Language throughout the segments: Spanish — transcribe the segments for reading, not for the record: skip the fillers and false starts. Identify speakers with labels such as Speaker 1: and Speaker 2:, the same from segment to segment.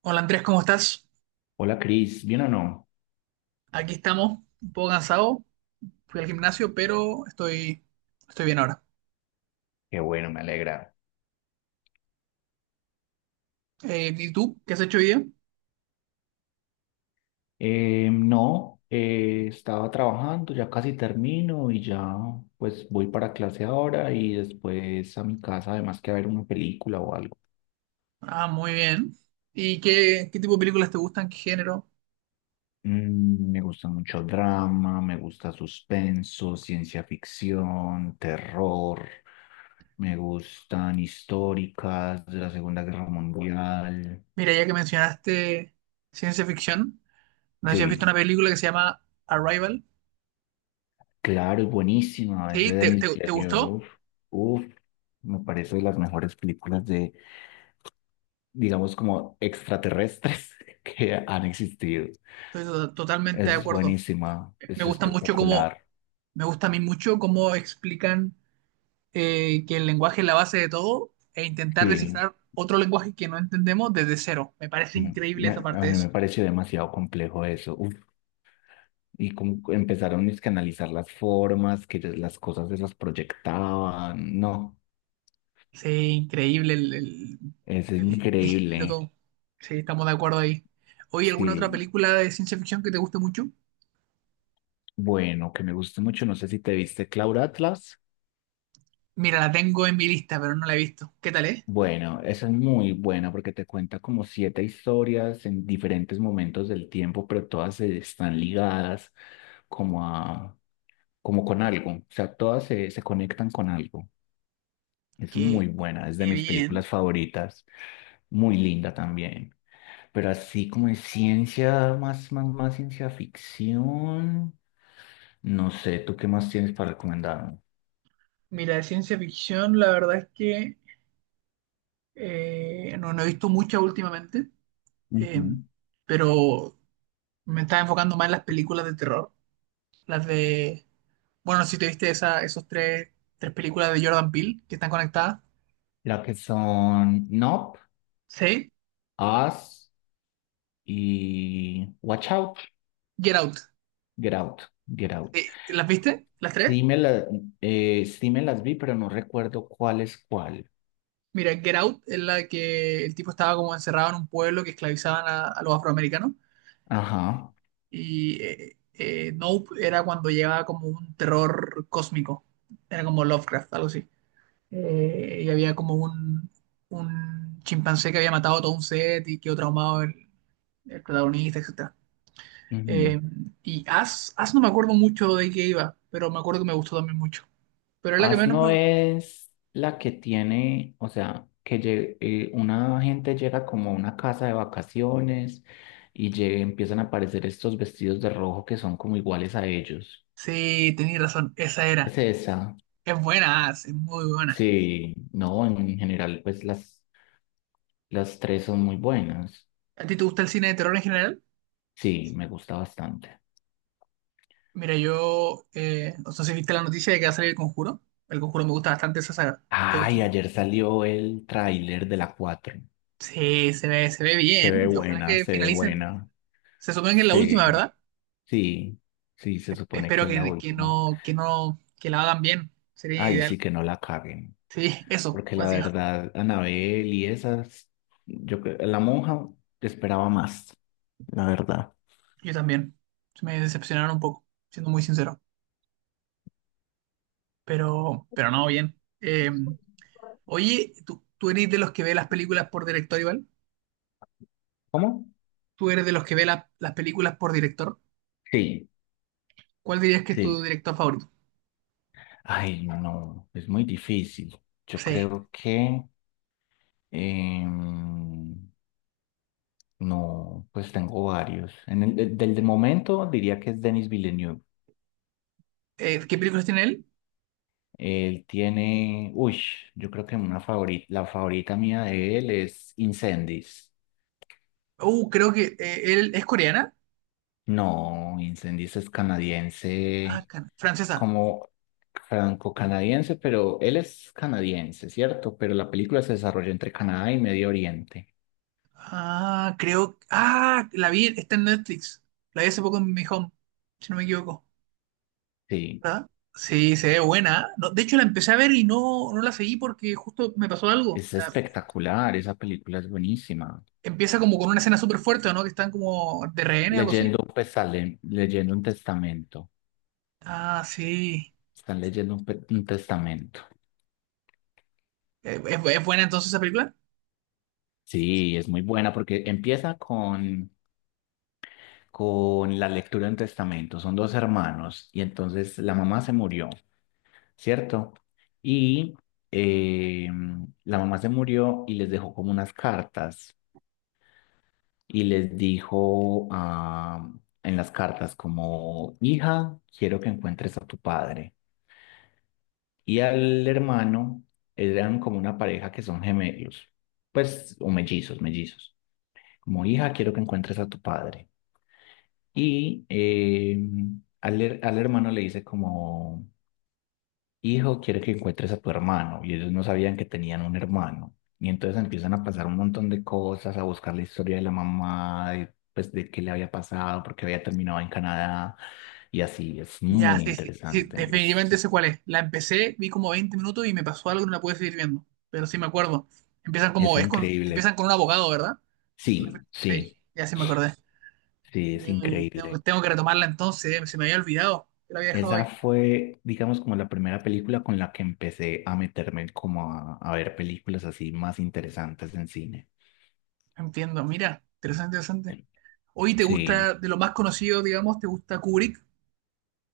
Speaker 1: Hola Andrés, ¿cómo estás?
Speaker 2: Hola Cris, ¿bien o no?
Speaker 1: Aquí estamos, un poco cansado, fui al gimnasio, pero estoy bien ahora.
Speaker 2: Qué bueno, me alegra.
Speaker 1: ¿Y tú? ¿Qué has hecho hoy día?
Speaker 2: No, estaba trabajando, ya casi termino y ya pues voy para clase ahora y después a mi casa, además que a ver una película o algo.
Speaker 1: Ah, muy bien. ¿Y qué tipo de películas te gustan? ¿Qué género?
Speaker 2: Me gusta mucho drama, me gusta suspenso, ciencia ficción, terror, me gustan históricas de la Segunda Guerra Mundial.
Speaker 1: Mira, ya que mencionaste ciencia ficción, no sé si has visto
Speaker 2: Sí.
Speaker 1: una película que se llama Arrival.
Speaker 2: Claro, es buenísima, es
Speaker 1: ¿Sí?
Speaker 2: de
Speaker 1: ¿Te,
Speaker 2: Denis
Speaker 1: te- te gustó?
Speaker 2: Villeneuve. Uf, me parece de las mejores películas de, digamos, como extraterrestres que han existido.
Speaker 1: Estoy totalmente de
Speaker 2: Es
Speaker 1: acuerdo.
Speaker 2: buenísima,
Speaker 1: Me
Speaker 2: es
Speaker 1: gusta mucho cómo,
Speaker 2: espectacular.
Speaker 1: Me gusta a mí mucho cómo explican que el lenguaje es la base de todo e intentar
Speaker 2: Sí,
Speaker 1: descifrar otro lenguaje que no entendemos desde cero. Me parece increíble esa parte
Speaker 2: a
Speaker 1: de
Speaker 2: mí me
Speaker 1: eso.
Speaker 2: pareció demasiado complejo eso. Uf, y como empezaron es que a analizar las formas, que las cosas se las proyectaban. No,
Speaker 1: Sí, increíble el, el-
Speaker 2: es
Speaker 1: el- el giro,
Speaker 2: increíble.
Speaker 1: todo. Sí, estamos de acuerdo ahí. Oye, ¿alguna otra
Speaker 2: Sí,
Speaker 1: película de ciencia ficción que te guste mucho?
Speaker 2: bueno, que me gusta mucho. No sé si te viste Cloud Atlas.
Speaker 1: Mira, la tengo en mi lista, pero no la he visto. ¿Qué tal es?
Speaker 2: Bueno, esa es muy buena porque te cuenta como siete historias en diferentes momentos del tiempo, pero todas están ligadas como a, como con algo. O sea, todas se conectan con algo. Es
Speaker 1: Qué,
Speaker 2: muy buena, es de
Speaker 1: qué
Speaker 2: mis
Speaker 1: bien.
Speaker 2: películas favoritas, muy linda también. Pero así como de ciencia, más, más, más ciencia ficción. No sé, ¿tú qué más tienes para recomendarme?
Speaker 1: Mira, de ciencia ficción, la verdad es que no he visto mucha últimamente, eh,
Speaker 2: Ujú.
Speaker 1: pero me estaba enfocando más en las películas de terror. Las de. Bueno, si te viste esa, tres películas de Jordan Peele que están conectadas.
Speaker 2: La que son Nope,
Speaker 1: Sí,
Speaker 2: Us y Watch Out.
Speaker 1: Get Out.
Speaker 2: Get Out, Get Out.
Speaker 1: ¿Las viste? ¿Las tres?
Speaker 2: Sí me, la- sí me las vi, pero no recuerdo cuál es cuál.
Speaker 1: Mira, Get Out es la que el tipo estaba como encerrado en un pueblo que esclavizaban a los afroamericanos.
Speaker 2: Ajá.
Speaker 1: Y Nope era cuando llegaba como un terror cósmico. Era como Lovecraft, algo así. Y había como un chimpancé que había matado a todo un set y quedó traumado el protagonista, etc.
Speaker 2: Ujú.
Speaker 1: Eh, y As no me acuerdo mucho de qué iba, pero me acuerdo que me gustó también mucho. Pero es la que
Speaker 2: As
Speaker 1: menos me
Speaker 2: no
Speaker 1: gustó.
Speaker 2: es la que tiene, o sea, una gente llega como a una casa de vacaciones y empiezan a aparecer estos vestidos de rojo que son como iguales a ellos.
Speaker 1: Sí, tenías razón, esa
Speaker 2: Es
Speaker 1: era.
Speaker 2: esa.
Speaker 1: Es buena As, es muy buena.
Speaker 2: Sí, no, en general, pues las tres son muy buenas.
Speaker 1: ¿A ti te gusta el cine de terror en general?
Speaker 2: Sí, me gusta bastante.
Speaker 1: Mira, no sé si viste la noticia de que va a salir El Conjuro. El Conjuro me gusta bastante esa saga. ¿Te gusta?
Speaker 2: Ay, ayer salió el tráiler de la 4.
Speaker 1: Sí, se ve
Speaker 2: Se
Speaker 1: bien.
Speaker 2: ve
Speaker 1: Y ojalá
Speaker 2: buena,
Speaker 1: que
Speaker 2: se ve
Speaker 1: finalicen.
Speaker 2: buena.
Speaker 1: Se supone que es la
Speaker 2: Sí,
Speaker 1: última, ¿verdad?
Speaker 2: sí, sí, se supone que
Speaker 1: Espero
Speaker 2: es la última.
Speaker 1: que no, que la hagan bien. Sería
Speaker 2: Ay,
Speaker 1: ideal.
Speaker 2: sí que no la caguen.
Speaker 1: Sí, eso,
Speaker 2: Porque la
Speaker 1: así.
Speaker 2: verdad, Anabel y esas, la monja esperaba más, la verdad.
Speaker 1: Yo también. Me decepcionaron un poco, siendo muy sincero. Pero no, bien. Oye, ¿tú eres de los que ve las películas por director igual?
Speaker 2: ¿Cómo?
Speaker 1: ¿Tú eres de los que ve las películas por director?
Speaker 2: Sí,
Speaker 1: ¿Cuál dirías que es
Speaker 2: sí.
Speaker 1: tu director favorito?
Speaker 2: Ay, no, no, es muy difícil. Yo
Speaker 1: Sí.
Speaker 2: creo que em, no, pues tengo varios. Del momento diría que es Denis Villeneuve.
Speaker 1: ¿Qué películas tiene él?
Speaker 2: Él tiene, uy, yo creo que una favorita, la favorita mía de él es Incendies.
Speaker 1: Creo que él es coreana.
Speaker 2: No, Incendies es
Speaker 1: Ah,
Speaker 2: canadiense,
Speaker 1: francesa.
Speaker 2: como franco-canadiense, pero él es canadiense, ¿cierto? Pero la película se desarrolla entre Canadá y Medio Oriente.
Speaker 1: Ah, creo. Ah, la vi, está en Netflix. La vi hace poco en mi home, si no me equivoco.
Speaker 2: Sí,
Speaker 1: ¿Ah? Sí, se ve buena. No, de hecho, la empecé a ver y no la seguí porque justo me pasó algo.
Speaker 2: es espectacular, esa película es buenísima.
Speaker 1: Empieza como con una escena súper fuerte, ¿o ¿no? Que están como de rehenes, algo así.
Speaker 2: Leyendo un testamento.
Speaker 1: Ah, sí.
Speaker 2: Están leyendo un testamento.
Speaker 1: Es buena entonces esa película?
Speaker 2: Sí, es muy buena porque empieza con la lectura de un testamento. Son dos hermanos y entonces la mamá se murió, ¿cierto? Y eh, la mamá se murió y les dejó como unas cartas y les dijo ah, en las cartas como, hija, quiero que encuentres a tu padre. Y al hermano eran como una pareja que son gemelos, pues, o mellizos, mellizos. Como hija, quiero que encuentres a tu padre. Y al hermano le dice como, hijo, quiero que encuentres a tu hermano. Y ellos no sabían que tenían un hermano. Y entonces empiezan a pasar un montón de cosas, a buscar la historia de la mamá, de, pues de qué le había pasado, porque había terminado en Canadá. Y así, es
Speaker 1: Ya,
Speaker 2: muy
Speaker 1: sí, sí, sí,
Speaker 2: interesante, es,
Speaker 1: definitivamente sé cuál es. La empecé, vi como 20 minutos y me pasó algo y no la pude seguir viendo. Pero sí me acuerdo.
Speaker 2: es increíble.
Speaker 1: Empiezan con un abogado, ¿verdad?
Speaker 2: Sí,
Speaker 1: Sí,
Speaker 2: sí,
Speaker 1: ya sí me acordé.
Speaker 2: sí, es increíble.
Speaker 1: Tengo que retomarla entonces, se me había olvidado. Que la había dejado
Speaker 2: Esa
Speaker 1: ahí.
Speaker 2: fue, digamos, como la primera película con la que empecé a meterme como a ver películas así más interesantes en cine.
Speaker 1: Entiendo, mira, interesante, interesante. Oye, ¿te
Speaker 2: Sí,
Speaker 1: gusta de lo más conocido, digamos, te gusta Kubrick?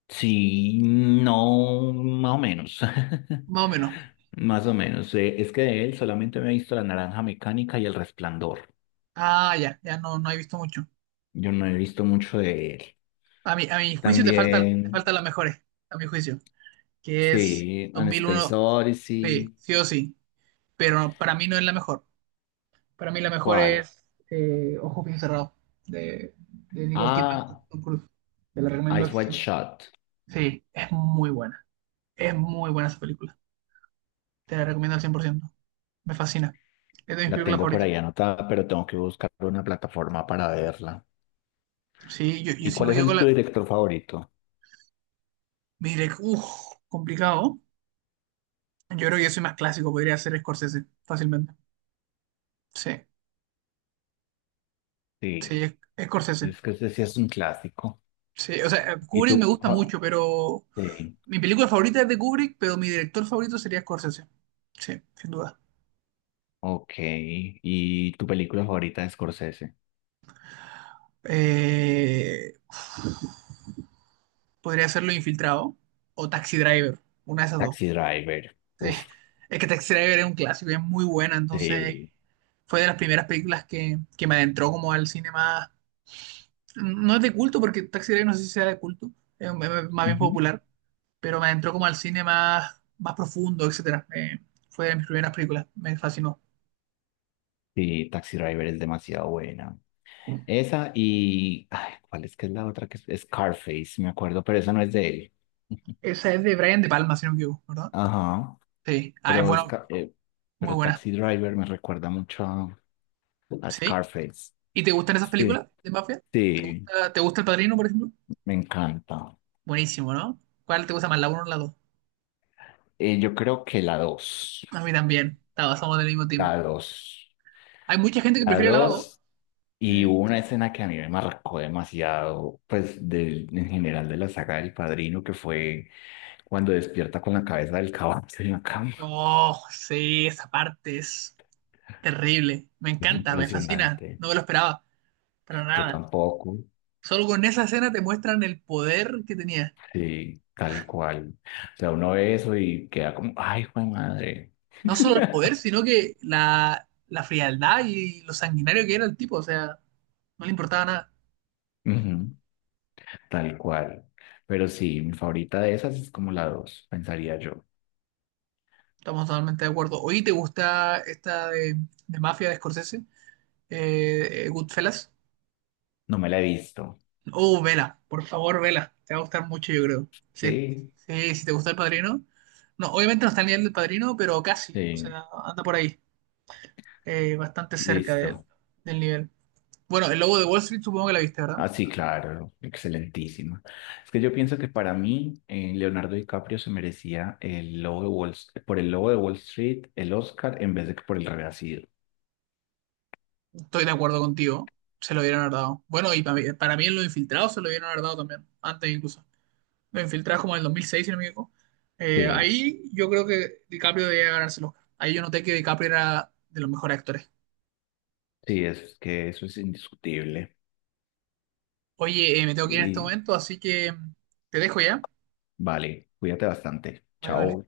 Speaker 2: sí, no, más o menos.
Speaker 1: Más o menos.
Speaker 2: Más o menos. Es que de él solamente me he visto La Naranja Mecánica y El Resplandor.
Speaker 1: Ah, ya no, no he visto mucho.
Speaker 2: Yo no he visto mucho de él.
Speaker 1: A mi juicio te falta, te
Speaker 2: También,
Speaker 1: faltan las mejores, a mi juicio, que es
Speaker 2: sí, An Space
Speaker 1: 2001,
Speaker 2: Odyssey.
Speaker 1: sí, sí o sí, pero para mí no es la mejor. Para mí la mejor
Speaker 2: ¿Cuál?
Speaker 1: es Ojos bien cerrados, de, de Nicole Kidman y
Speaker 2: Ah,
Speaker 1: Tom Cruise. Te la recomiendo
Speaker 2: Eyes
Speaker 1: al
Speaker 2: Wide
Speaker 1: 100.
Speaker 2: Shut.
Speaker 1: Sí, es muy buena. Es muy buena esa película. Te la recomiendo al 100%. Me fascina. Es de mis
Speaker 2: La
Speaker 1: películas
Speaker 2: tengo por
Speaker 1: favoritas.
Speaker 2: ahí anotada, pero tengo que buscar una plataforma para verla.
Speaker 1: Sí, yo
Speaker 2: ¿Y
Speaker 1: si no
Speaker 2: cuál
Speaker 1: me
Speaker 2: es
Speaker 1: equivoco.
Speaker 2: el tu director favorito?
Speaker 1: Mire, uff, complicado. Yo creo que yo soy más clásico, podría ser Scorsese, fácilmente. Sí, sí,
Speaker 2: Sí,
Speaker 1: es- Scorsese.
Speaker 2: es que ese sí es un clásico.
Speaker 1: Sí, o sea,
Speaker 2: ¿Y
Speaker 1: Kubrick me
Speaker 2: tu?
Speaker 1: gusta mucho, pero
Speaker 2: Sí,
Speaker 1: mi película favorita es de Kubrick, pero mi director favorito sería Scorsese. Sí, sin duda.
Speaker 2: ok. ¿Y tu película favorita de Scorsese?
Speaker 1: Eh, Podría ser Lo Infiltrado o Taxi Driver, una de esas dos.
Speaker 2: Taxi Driver.
Speaker 1: Sí,
Speaker 2: Uf,
Speaker 1: es que Taxi Driver es un clásico, y es muy buena, entonces
Speaker 2: sí.
Speaker 1: fue de las primeras películas que me adentró como al cine más. No es de culto porque Taxi Driver no sé si sea de culto, es más bien
Speaker 2: Ujú.
Speaker 1: popular, pero me entró como al cine más profundo, etcétera. Fue de mis primeras películas, me fascinó.
Speaker 2: Sí, Taxi Driver es demasiado buena. Esa y, ay, ¿cuál es que es la otra? Que es Scarface, me acuerdo, pero esa no es de él.
Speaker 1: Esa es de Brian De Palma, si no me equivoco, ¿verdad?
Speaker 2: Ajá,
Speaker 1: Sí. Ah, es
Speaker 2: pero, es,
Speaker 1: bueno,
Speaker 2: ca- eh,
Speaker 1: muy
Speaker 2: pero
Speaker 1: buena.
Speaker 2: Taxi Driver me recuerda mucho, A
Speaker 1: Sí.
Speaker 2: Scarface.
Speaker 1: ¿Y te gustan esas
Speaker 2: Sí.
Speaker 1: películas de mafia?
Speaker 2: Sí,
Speaker 1: Ah, ¿te gusta El Padrino, por ejemplo?
Speaker 2: me encanta.
Speaker 1: Buenísimo, ¿no? ¿Cuál te gusta más, la uno o la dos?
Speaker 2: Yo creo que la dos.
Speaker 1: A mí también. Estaba, somos del mismo
Speaker 2: La
Speaker 1: team.
Speaker 2: dos.
Speaker 1: Hay mucha gente que
Speaker 2: La
Speaker 1: prefiere la dos,
Speaker 2: dos.
Speaker 1: ¿no?
Speaker 2: Y hubo una escena que a mí me marcó demasiado, pues del, en general de la saga del Padrino, que fue cuando despierta con la cabeza del caballo en la cama.
Speaker 1: Oh, sí, esa parte es terrible. Me
Speaker 2: Es
Speaker 1: encanta, me fascina.
Speaker 2: impresionante.
Speaker 1: No me lo esperaba. Para
Speaker 2: Yo
Speaker 1: nada.
Speaker 2: tampoco.
Speaker 1: Solo con esa escena te muestran el poder que tenía.
Speaker 2: Sí, tal cual. O sea, uno ve eso y queda como, ay, fue madre.
Speaker 1: No solo el poder, sino que la frialdad y lo sanguinario que era el tipo. O sea, no le importaba nada.
Speaker 2: Ujú. Tal cual. Pero sí, mi favorita de esas es como la dos, pensaría yo.
Speaker 1: Estamos totalmente de acuerdo. Oye, ¿te gusta esta de Mafia de Scorsese? Goodfellas.
Speaker 2: No me la he visto.
Speaker 1: Oh, vela. Por favor, vela. Te va a gustar mucho, yo creo. Sí,
Speaker 2: Sí,
Speaker 1: sí, si te gusta El Padrino. No, obviamente no está al nivel del Padrino, pero casi. O
Speaker 2: sí,
Speaker 1: sea, anda por ahí. Bastante cerca del,
Speaker 2: listo.
Speaker 1: del nivel. Bueno, el lobo de Wall Street supongo que la viste, ¿verdad?
Speaker 2: Ah, sí, claro, excelentísima. Es que yo pienso que para mí Leonardo DiCaprio se merecía el lobo de Wall, por el lobo de Wall Street, el Oscar, en vez de que por el Renacido.
Speaker 1: Estoy de acuerdo contigo. Se lo dieron haber dado. Bueno, y para mí en los infiltrados se lo dieron haber dado también. Antes incluso. Los infiltrados como en el 2006, si no me equivoco.
Speaker 2: Sí,
Speaker 1: Ahí yo creo que DiCaprio debía ganarse el Oscar. Ahí yo noté que DiCaprio era de los mejores actores.
Speaker 2: sí, es que eso es indiscutible.
Speaker 1: Oye, me tengo que ir en este
Speaker 2: Y
Speaker 1: momento, así que te dejo ya.
Speaker 2: vale, cuídate bastante.
Speaker 1: Vale, vale.
Speaker 2: Chao.